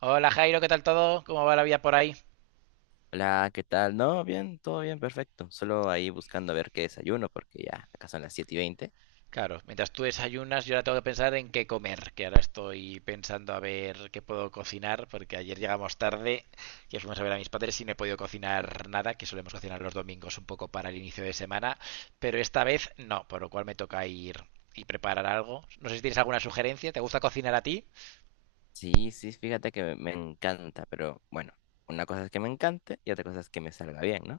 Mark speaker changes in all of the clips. Speaker 1: Hola Jairo, ¿qué tal todo? ¿Cómo va la vida por ahí?
Speaker 2: Hola, ¿qué tal? No, bien, todo bien, perfecto. Solo ahí buscando a ver qué desayuno, porque ya acá son las 7:20.
Speaker 1: Claro, mientras tú desayunas, yo ahora tengo que pensar en qué comer, que ahora estoy pensando a ver qué puedo cocinar, porque ayer llegamos tarde y fuimos a ver a mis padres y no he podido cocinar nada, que solemos cocinar los domingos un poco para el inicio de semana, pero esta vez no, por lo cual me toca ir y preparar algo. No sé si tienes alguna sugerencia, ¿te gusta cocinar a ti?
Speaker 2: Sí, sí, fíjate que me encanta, pero bueno, una cosa es que me encante y otra cosa es que me salga bien, ¿no?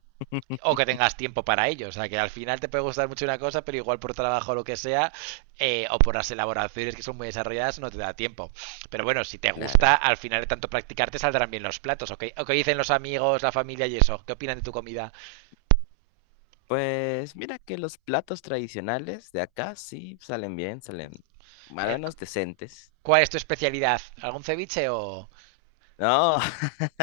Speaker 1: O que tengas tiempo para ello. O sea, que al final te puede gustar mucho una cosa, pero igual por trabajo o lo que sea, o por las elaboraciones que son muy desarrolladas, no te da tiempo. Pero bueno, si te gusta,
Speaker 2: Claro.
Speaker 1: al final de tanto practicar te saldrán bien los platos. ¿O qué dicen los amigos, la familia y eso? ¿Qué opinan de tu comida?
Speaker 2: Pues mira que los platos tradicionales de acá sí salen bien, salen más o
Speaker 1: Eh,
Speaker 2: menos decentes.
Speaker 1: ¿Cuál es tu especialidad? ¿Algún ceviche o...?
Speaker 2: No,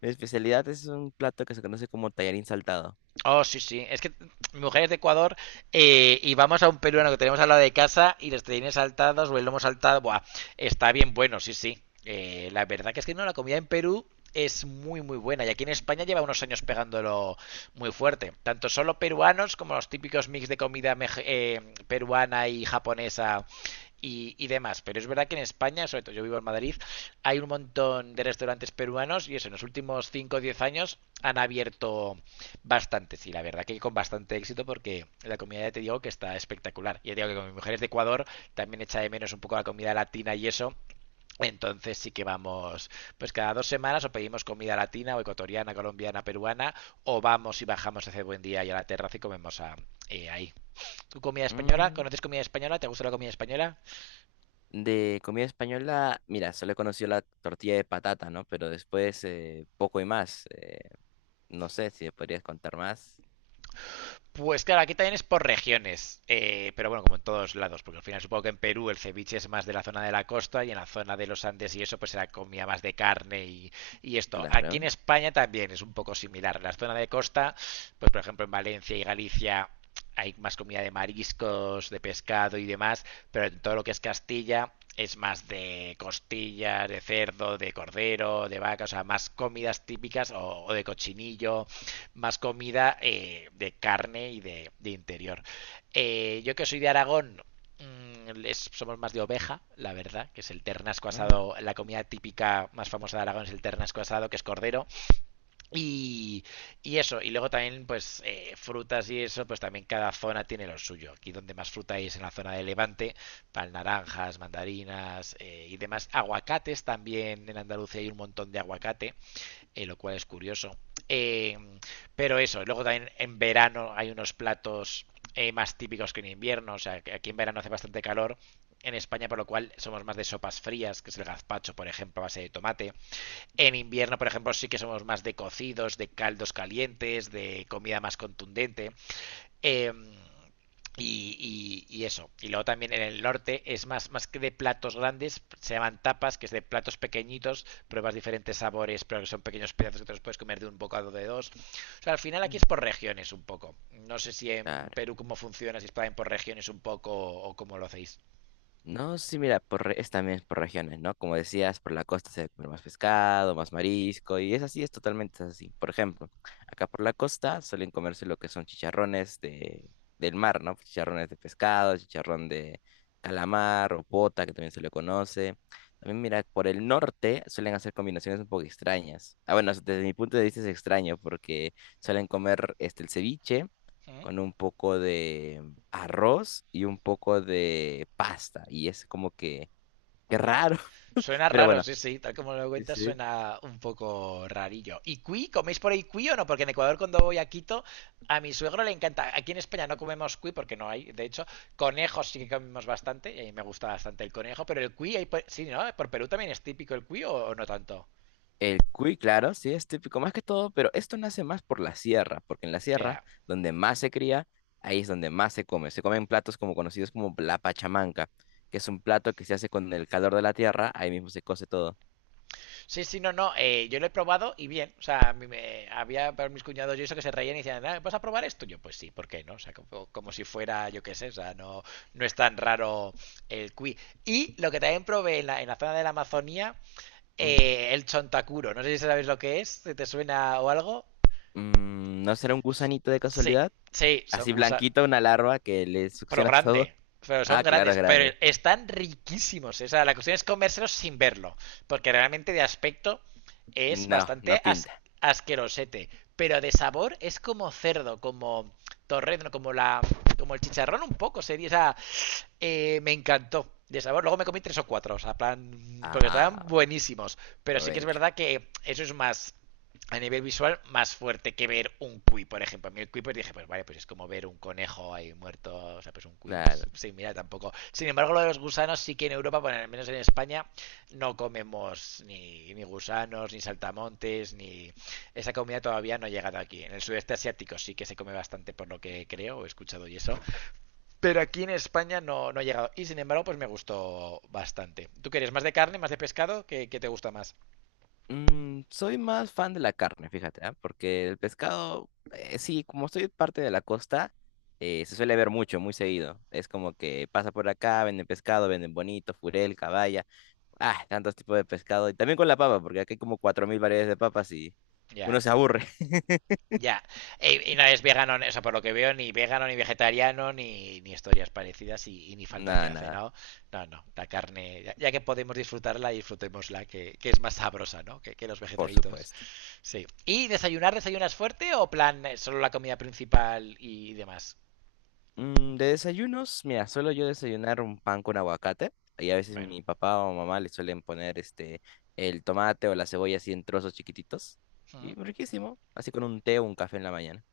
Speaker 2: mi especialidad es un plato que se conoce como tallarín saltado.
Speaker 1: Oh, sí, sí. Es que mi mujer es de Ecuador, y vamos a un peruano que tenemos al lado de casa y los tenines saltados o el lomo saltado. Buah, está bien bueno, sí, sí. La verdad que es que no, la comida en Perú es muy, muy buena. Y aquí en España lleva unos años pegándolo muy fuerte. Tanto solo peruanos como los típicos mix de comida peruana y japonesa y demás. Pero es verdad que en España, sobre todo yo vivo en Madrid, hay un montón de restaurantes peruanos y eso, en los últimos 5 o 10 años han abierto bastante, sí, la verdad que con bastante éxito porque la comida ya te digo que está espectacular. Ya te digo que con mis mujeres de Ecuador también echa de menos un poco la comida latina y eso. Entonces sí que vamos, pues cada 2 semanas o pedimos comida latina o ecuatoriana, colombiana, peruana, o vamos y bajamos hace buen día y a la terraza y comemos ahí. ¿Tu comida española?
Speaker 2: Mm,
Speaker 1: ¿Conoces comida española? ¿Te gusta la comida española?
Speaker 2: De comida española, mira, solo he conocido la tortilla de patata, ¿no? Pero después, poco y más. No sé si me podrías contar más.
Speaker 1: Pues claro, aquí también es por regiones, pero bueno, como en todos lados, porque al final supongo que en Perú el ceviche es más de la zona de la costa y en la zona de los Andes y eso pues será comida más de carne y esto. Aquí en
Speaker 2: Claro,
Speaker 1: España también es un poco similar. En la zona de costa, pues por ejemplo en Valencia y Galicia hay más comida de mariscos, de pescado y demás, pero en todo lo que es Castilla es más de costillas, de cerdo, de cordero, de vaca, o sea, más comidas típicas o de cochinillo, más comida de carne y de interior. Yo que soy de Aragón, somos más de oveja, la verdad, que es el ternasco
Speaker 2: no,
Speaker 1: asado, la comida típica más famosa de Aragón es el ternasco asado, que es cordero, y, y eso, y luego también pues frutas y eso, pues también cada zona tiene lo suyo. Aquí donde más fruta hay es en la zona de Levante, tal naranjas, mandarinas y demás. Aguacates también, en Andalucía hay un montón de aguacate, lo cual es curioso. Eh, pero eso, luego también en verano hay unos platos más típicos que en invierno, o sea, que aquí en verano hace bastante calor. En España, por lo cual, somos más de sopas frías, que es el gazpacho, por ejemplo, a base de tomate. En invierno, por ejemplo, sí que somos más de cocidos, de caldos calientes, de comida más contundente. Eh, y eso. Y luego también en el norte es más, más que de platos grandes, se llaman tapas, que es de platos pequeñitos, pruebas diferentes sabores, pero que son pequeños pedazos que te los puedes comer de un bocado de dos. O sea, al final aquí es
Speaker 2: mm,
Speaker 1: por regiones un poco. No sé si en
Speaker 2: claro.
Speaker 1: Perú cómo funciona, si es por regiones un poco o cómo lo hacéis.
Speaker 2: No, sí, mira, es también por regiones, ¿no? Como decías, por la costa se debe comer más pescado, más marisco, y es así, es totalmente así. Por ejemplo, acá por la costa suelen comerse lo que son chicharrones del mar, ¿no? Chicharrones de pescado, chicharrón de calamar o pota, que también se le conoce. También, mira, por el norte suelen hacer combinaciones un poco extrañas. Ah, bueno, desde mi punto de vista es extraño porque suelen comer este, el ceviche
Speaker 1: ¿Eh?
Speaker 2: con un poco de arroz y un poco de pasta. Y es como que, qué
Speaker 1: Ya.
Speaker 2: raro,
Speaker 1: Suena
Speaker 2: pero
Speaker 1: raro,
Speaker 2: bueno.
Speaker 1: sí, sí. Tal como lo
Speaker 2: Sí,
Speaker 1: cuentas,
Speaker 2: sí.
Speaker 1: suena un poco rarillo. ¿Y cuy? ¿Coméis por ahí cuy o no? Porque en Ecuador, cuando voy a Quito, a mi suegro le encanta. Aquí en España no comemos cuy porque no hay. De hecho, conejos sí que comemos bastante. Y a mí me gusta bastante el conejo. Pero el cuy, ahí por- sí, ¿no? ¿Por Perú también es típico el cuy o no tanto?
Speaker 2: El cuy, claro, sí, es típico más que todo, pero esto nace más por la sierra, porque en la sierra,
Speaker 1: Ya.
Speaker 2: donde más se cría, ahí es donde más se come. Se comen platos como conocidos como la pachamanca, que es un plato que se hace con el calor de la tierra, ahí mismo se cose todo.
Speaker 1: Sí, sí, no, no. Yo lo he probado y bien. O sea, a mí me- había para mis cuñados y eso que se reían y decían, "Ah, ¿vas a probar esto?". Yo, pues sí, ¿por qué no? O sea, como, como si fuera, yo qué sé, o sea, no, no es tan raro el cuy. Y lo que también probé en la zona de la Amazonía,
Speaker 2: Uy.
Speaker 1: el chontacuro. No sé si sabéis lo que es, si te suena o algo.
Speaker 2: ¿No será un gusanito de
Speaker 1: Sí,
Speaker 2: casualidad?
Speaker 1: sí, son
Speaker 2: Así
Speaker 1: gusanos.
Speaker 2: blanquito, una larva que le
Speaker 1: Pro
Speaker 2: succionas todo.
Speaker 1: grande. Pero son
Speaker 2: Ah, claro, es
Speaker 1: grandes. Pero
Speaker 2: grande.
Speaker 1: están riquísimos. O sea, la cuestión es comérselos sin verlo. Porque realmente de aspecto es
Speaker 2: No, no
Speaker 1: bastante
Speaker 2: pinta.
Speaker 1: asquerosete. Pero de sabor es como cerdo, como torrezno, como la. Como el chicharrón un poco. Sería. O sea, me encantó. De sabor, luego me comí tres o cuatro, o sea, plan, porque
Speaker 2: Ah,
Speaker 1: estaban buenísimos. Pero sí que es
Speaker 2: provecho.
Speaker 1: verdad que eso es más, a nivel visual, más fuerte que ver un cuy, por ejemplo. A mí el cuy, pues dije, pues vale, pues es como ver un conejo ahí muerto, o sea, pues un cuy es
Speaker 2: Claro.
Speaker 1: sí, mira tampoco. Sin embargo, lo de los gusanos sí que en Europa, bueno, al menos en España, no comemos ni gusanos, ni saltamontes, ni... Esa comida todavía no ha llegado aquí. En el sudeste asiático sí que se come bastante, por lo que creo, he escuchado y eso. Pero aquí en España no, no ha llegado. Y sin embargo, pues me gustó bastante. ¿Tú quieres más de carne, más de pescado? ¿Qué te gusta más?
Speaker 2: Soy más fan de la carne, fíjate, ¿ah? Porque el pescado, sí, como soy parte de la costa, se suele ver mucho, muy seguido. Es como que pasa por acá, venden pescado, venden bonito, furel, caballa. Ah, tantos tipos de pescado. Y también con la papa, porque aquí hay como 4.000 variedades de papas y
Speaker 1: Ya,
Speaker 2: uno se aburre.
Speaker 1: ya. Y no es vegano, o sea, por lo que veo, ni vegano, ni vegetariano, ni historias parecidas y ni falta que
Speaker 2: Nada,
Speaker 1: hace,
Speaker 2: nada,
Speaker 1: ¿no? No, no. La carne, ya, ya que podemos disfrutarla, disfrutémosla, que es más sabrosa, ¿no? Que los
Speaker 2: por
Speaker 1: vegetaritos.
Speaker 2: supuesto.
Speaker 1: Sí. ¿Y desayunar, desayunas fuerte o plan solo la comida principal y demás?
Speaker 2: De desayunos, mira, suelo yo desayunar un pan con aguacate y a veces
Speaker 1: Bueno.
Speaker 2: mi papá o mamá le suelen poner este el tomate o la cebolla así en trozos chiquititos
Speaker 1: Ujú.
Speaker 2: y riquísimo, así con un té o un café en la mañana,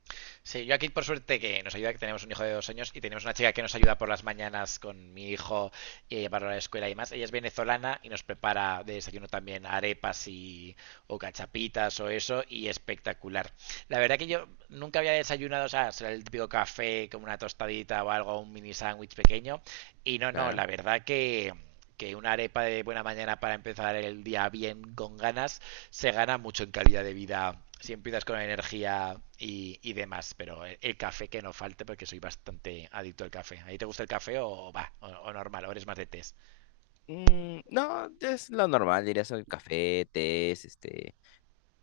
Speaker 1: Sí, yo aquí por suerte que nos ayuda, que tenemos un hijo de 2 años y tenemos una chica que nos ayuda por las mañanas con mi hijo y a llevarlo a la escuela y más. Ella es venezolana y nos prepara de desayuno también arepas y o cachapitas o eso y espectacular. La verdad que yo nunca había desayunado, o sea, será el típico café como una tostadita o algo, un mini sándwich pequeño y no, no, la
Speaker 2: claro.
Speaker 1: verdad que una arepa de buena mañana para empezar el día bien con ganas se gana mucho en calidad de vida si empiezas con energía y demás. Pero café que no falte, porque soy bastante adicto al café. ¿A ti te gusta el café o va? O, normal, o eres más de test.
Speaker 2: No, es lo normal, diría soy café, tés, este,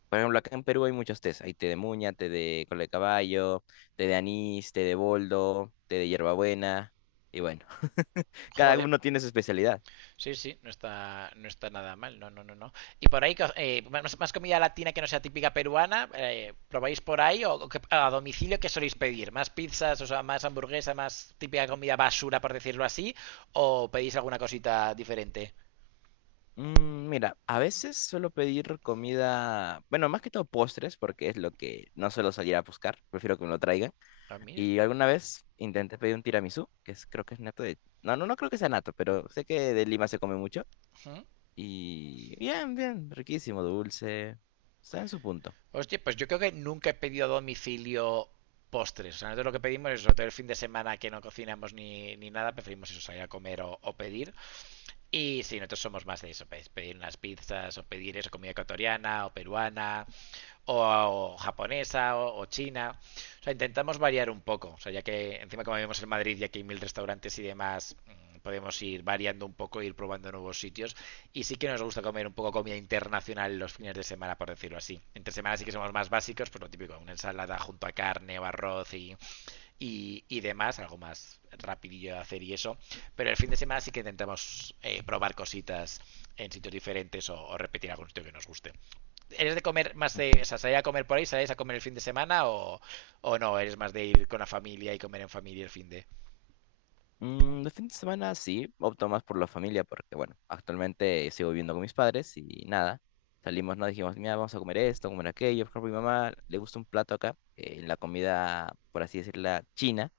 Speaker 2: por ejemplo, acá en Perú hay muchos tés, hay té de muña, té de cola de caballo, té de anís, té de boldo, té de hierbabuena y bueno, cada
Speaker 1: Joder,
Speaker 2: uno tiene su especialidad.
Speaker 1: sí, sí, no está, no está nada mal. No, no, no, no. Y por ahí, comida latina que no sea típica peruana, ¿probáis por ahí o a domicilio qué soléis pedir? ¿Más pizzas, o sea, más hamburguesa, más típica comida basura, por decirlo así? ¿O pedís alguna cosita diferente?
Speaker 2: Mira, a veces suelo pedir comida, bueno, más que todo postres, porque es lo que no suelo salir a buscar, prefiero que me lo traigan.
Speaker 1: A mí.
Speaker 2: Y alguna vez intenté pedir un tiramisú, que es, creo que es nato de... No, no, no creo que sea nato, pero sé que de Lima se come mucho.
Speaker 1: ¿Mm?
Speaker 2: Y bien, bien, riquísimo, dulce, está en su punto.
Speaker 1: Hostia, pues yo creo que nunca he pedido a domicilio postres. O sea, nosotros lo que pedimos es, sobre todo el fin de semana que no cocinamos ni nada, preferimos eso, salir a comer o pedir. Y sí, nosotros somos más de eso, pues, pedir unas pizzas o pedir eso, comida ecuatoriana o peruana o japonesa o china. O sea, intentamos variar un poco. O sea, ya que encima como vivimos en Madrid y aquí hay mil restaurantes y demás, podemos ir variando un poco, ir probando nuevos sitios. Y sí que nos gusta comer un poco comida internacional los fines de semana, por decirlo así. Entre semanas sí que somos más básicos, pues lo típico, una ensalada junto a carne o arroz y demás, algo más rapidillo de hacer y eso. Pero el fin de semana sí que intentamos probar cositas en sitios diferentes o, repetir algún sitio que nos guste. ¿Eres de comer más de, o sea, salir a comer por ahí, salís a comer el fin de semana o no? ¿Eres más de ir con la familia y comer en familia el fin de?
Speaker 2: De fin de semana sí, opto más por la familia porque, bueno, actualmente sigo viviendo con mis padres y nada. Salimos, no dijimos, mira, vamos a comer esto, comer aquello. Por ejemplo, mi mamá le gusta un plato acá, la comida, por así decirla, china,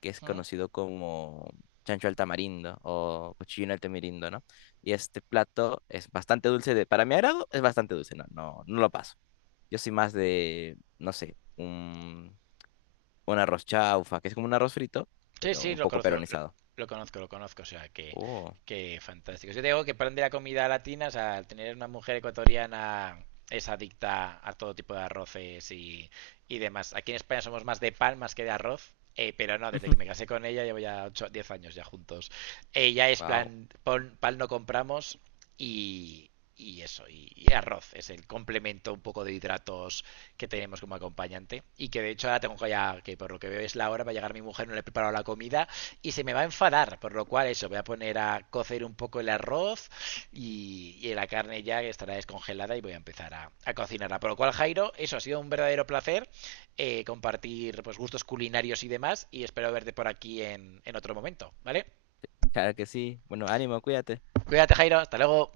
Speaker 2: que es
Speaker 1: ¿Mm?
Speaker 2: conocido como chancho al tamarindo o cochino al tamarindo, ¿no? Y este plato es bastante dulce, para mi agrado es bastante dulce, no, no, no lo paso. Yo soy más de, no sé, un arroz chaufa, que es como un arroz frito,
Speaker 1: Sí,
Speaker 2: pero
Speaker 1: sí,
Speaker 2: un poco peronizado.
Speaker 1: lo conozco, o sea,
Speaker 2: Oh.
Speaker 1: que fantástico. Yo digo que para de la comida latina, o sea, al tener una mujer ecuatoriana es adicta a todo tipo de arroces y demás. Aquí en España somos más de pan más que de arroz, pero no, desde que me casé con ella llevo ya 8, 10 años ya juntos. Ella es
Speaker 2: Wow,
Speaker 1: plan, pon- pan no compramos y, y eso, y arroz es el complemento un poco de hidratos que tenemos como acompañante y que de hecho ahora tengo ya que por lo que veo es la hora, va a llegar mi mujer, no le he preparado la comida y se me va a enfadar, por lo cual eso voy a poner a cocer un poco el arroz y la carne ya estará descongelada y voy a empezar a cocinarla. Por lo cual, Jairo, eso ha sido un verdadero placer, compartir pues gustos culinarios y demás y espero verte por aquí en otro momento, vale.
Speaker 2: claro que sí. Bueno, ánimo, cuídate.
Speaker 1: Cuídate, Jairo, hasta luego.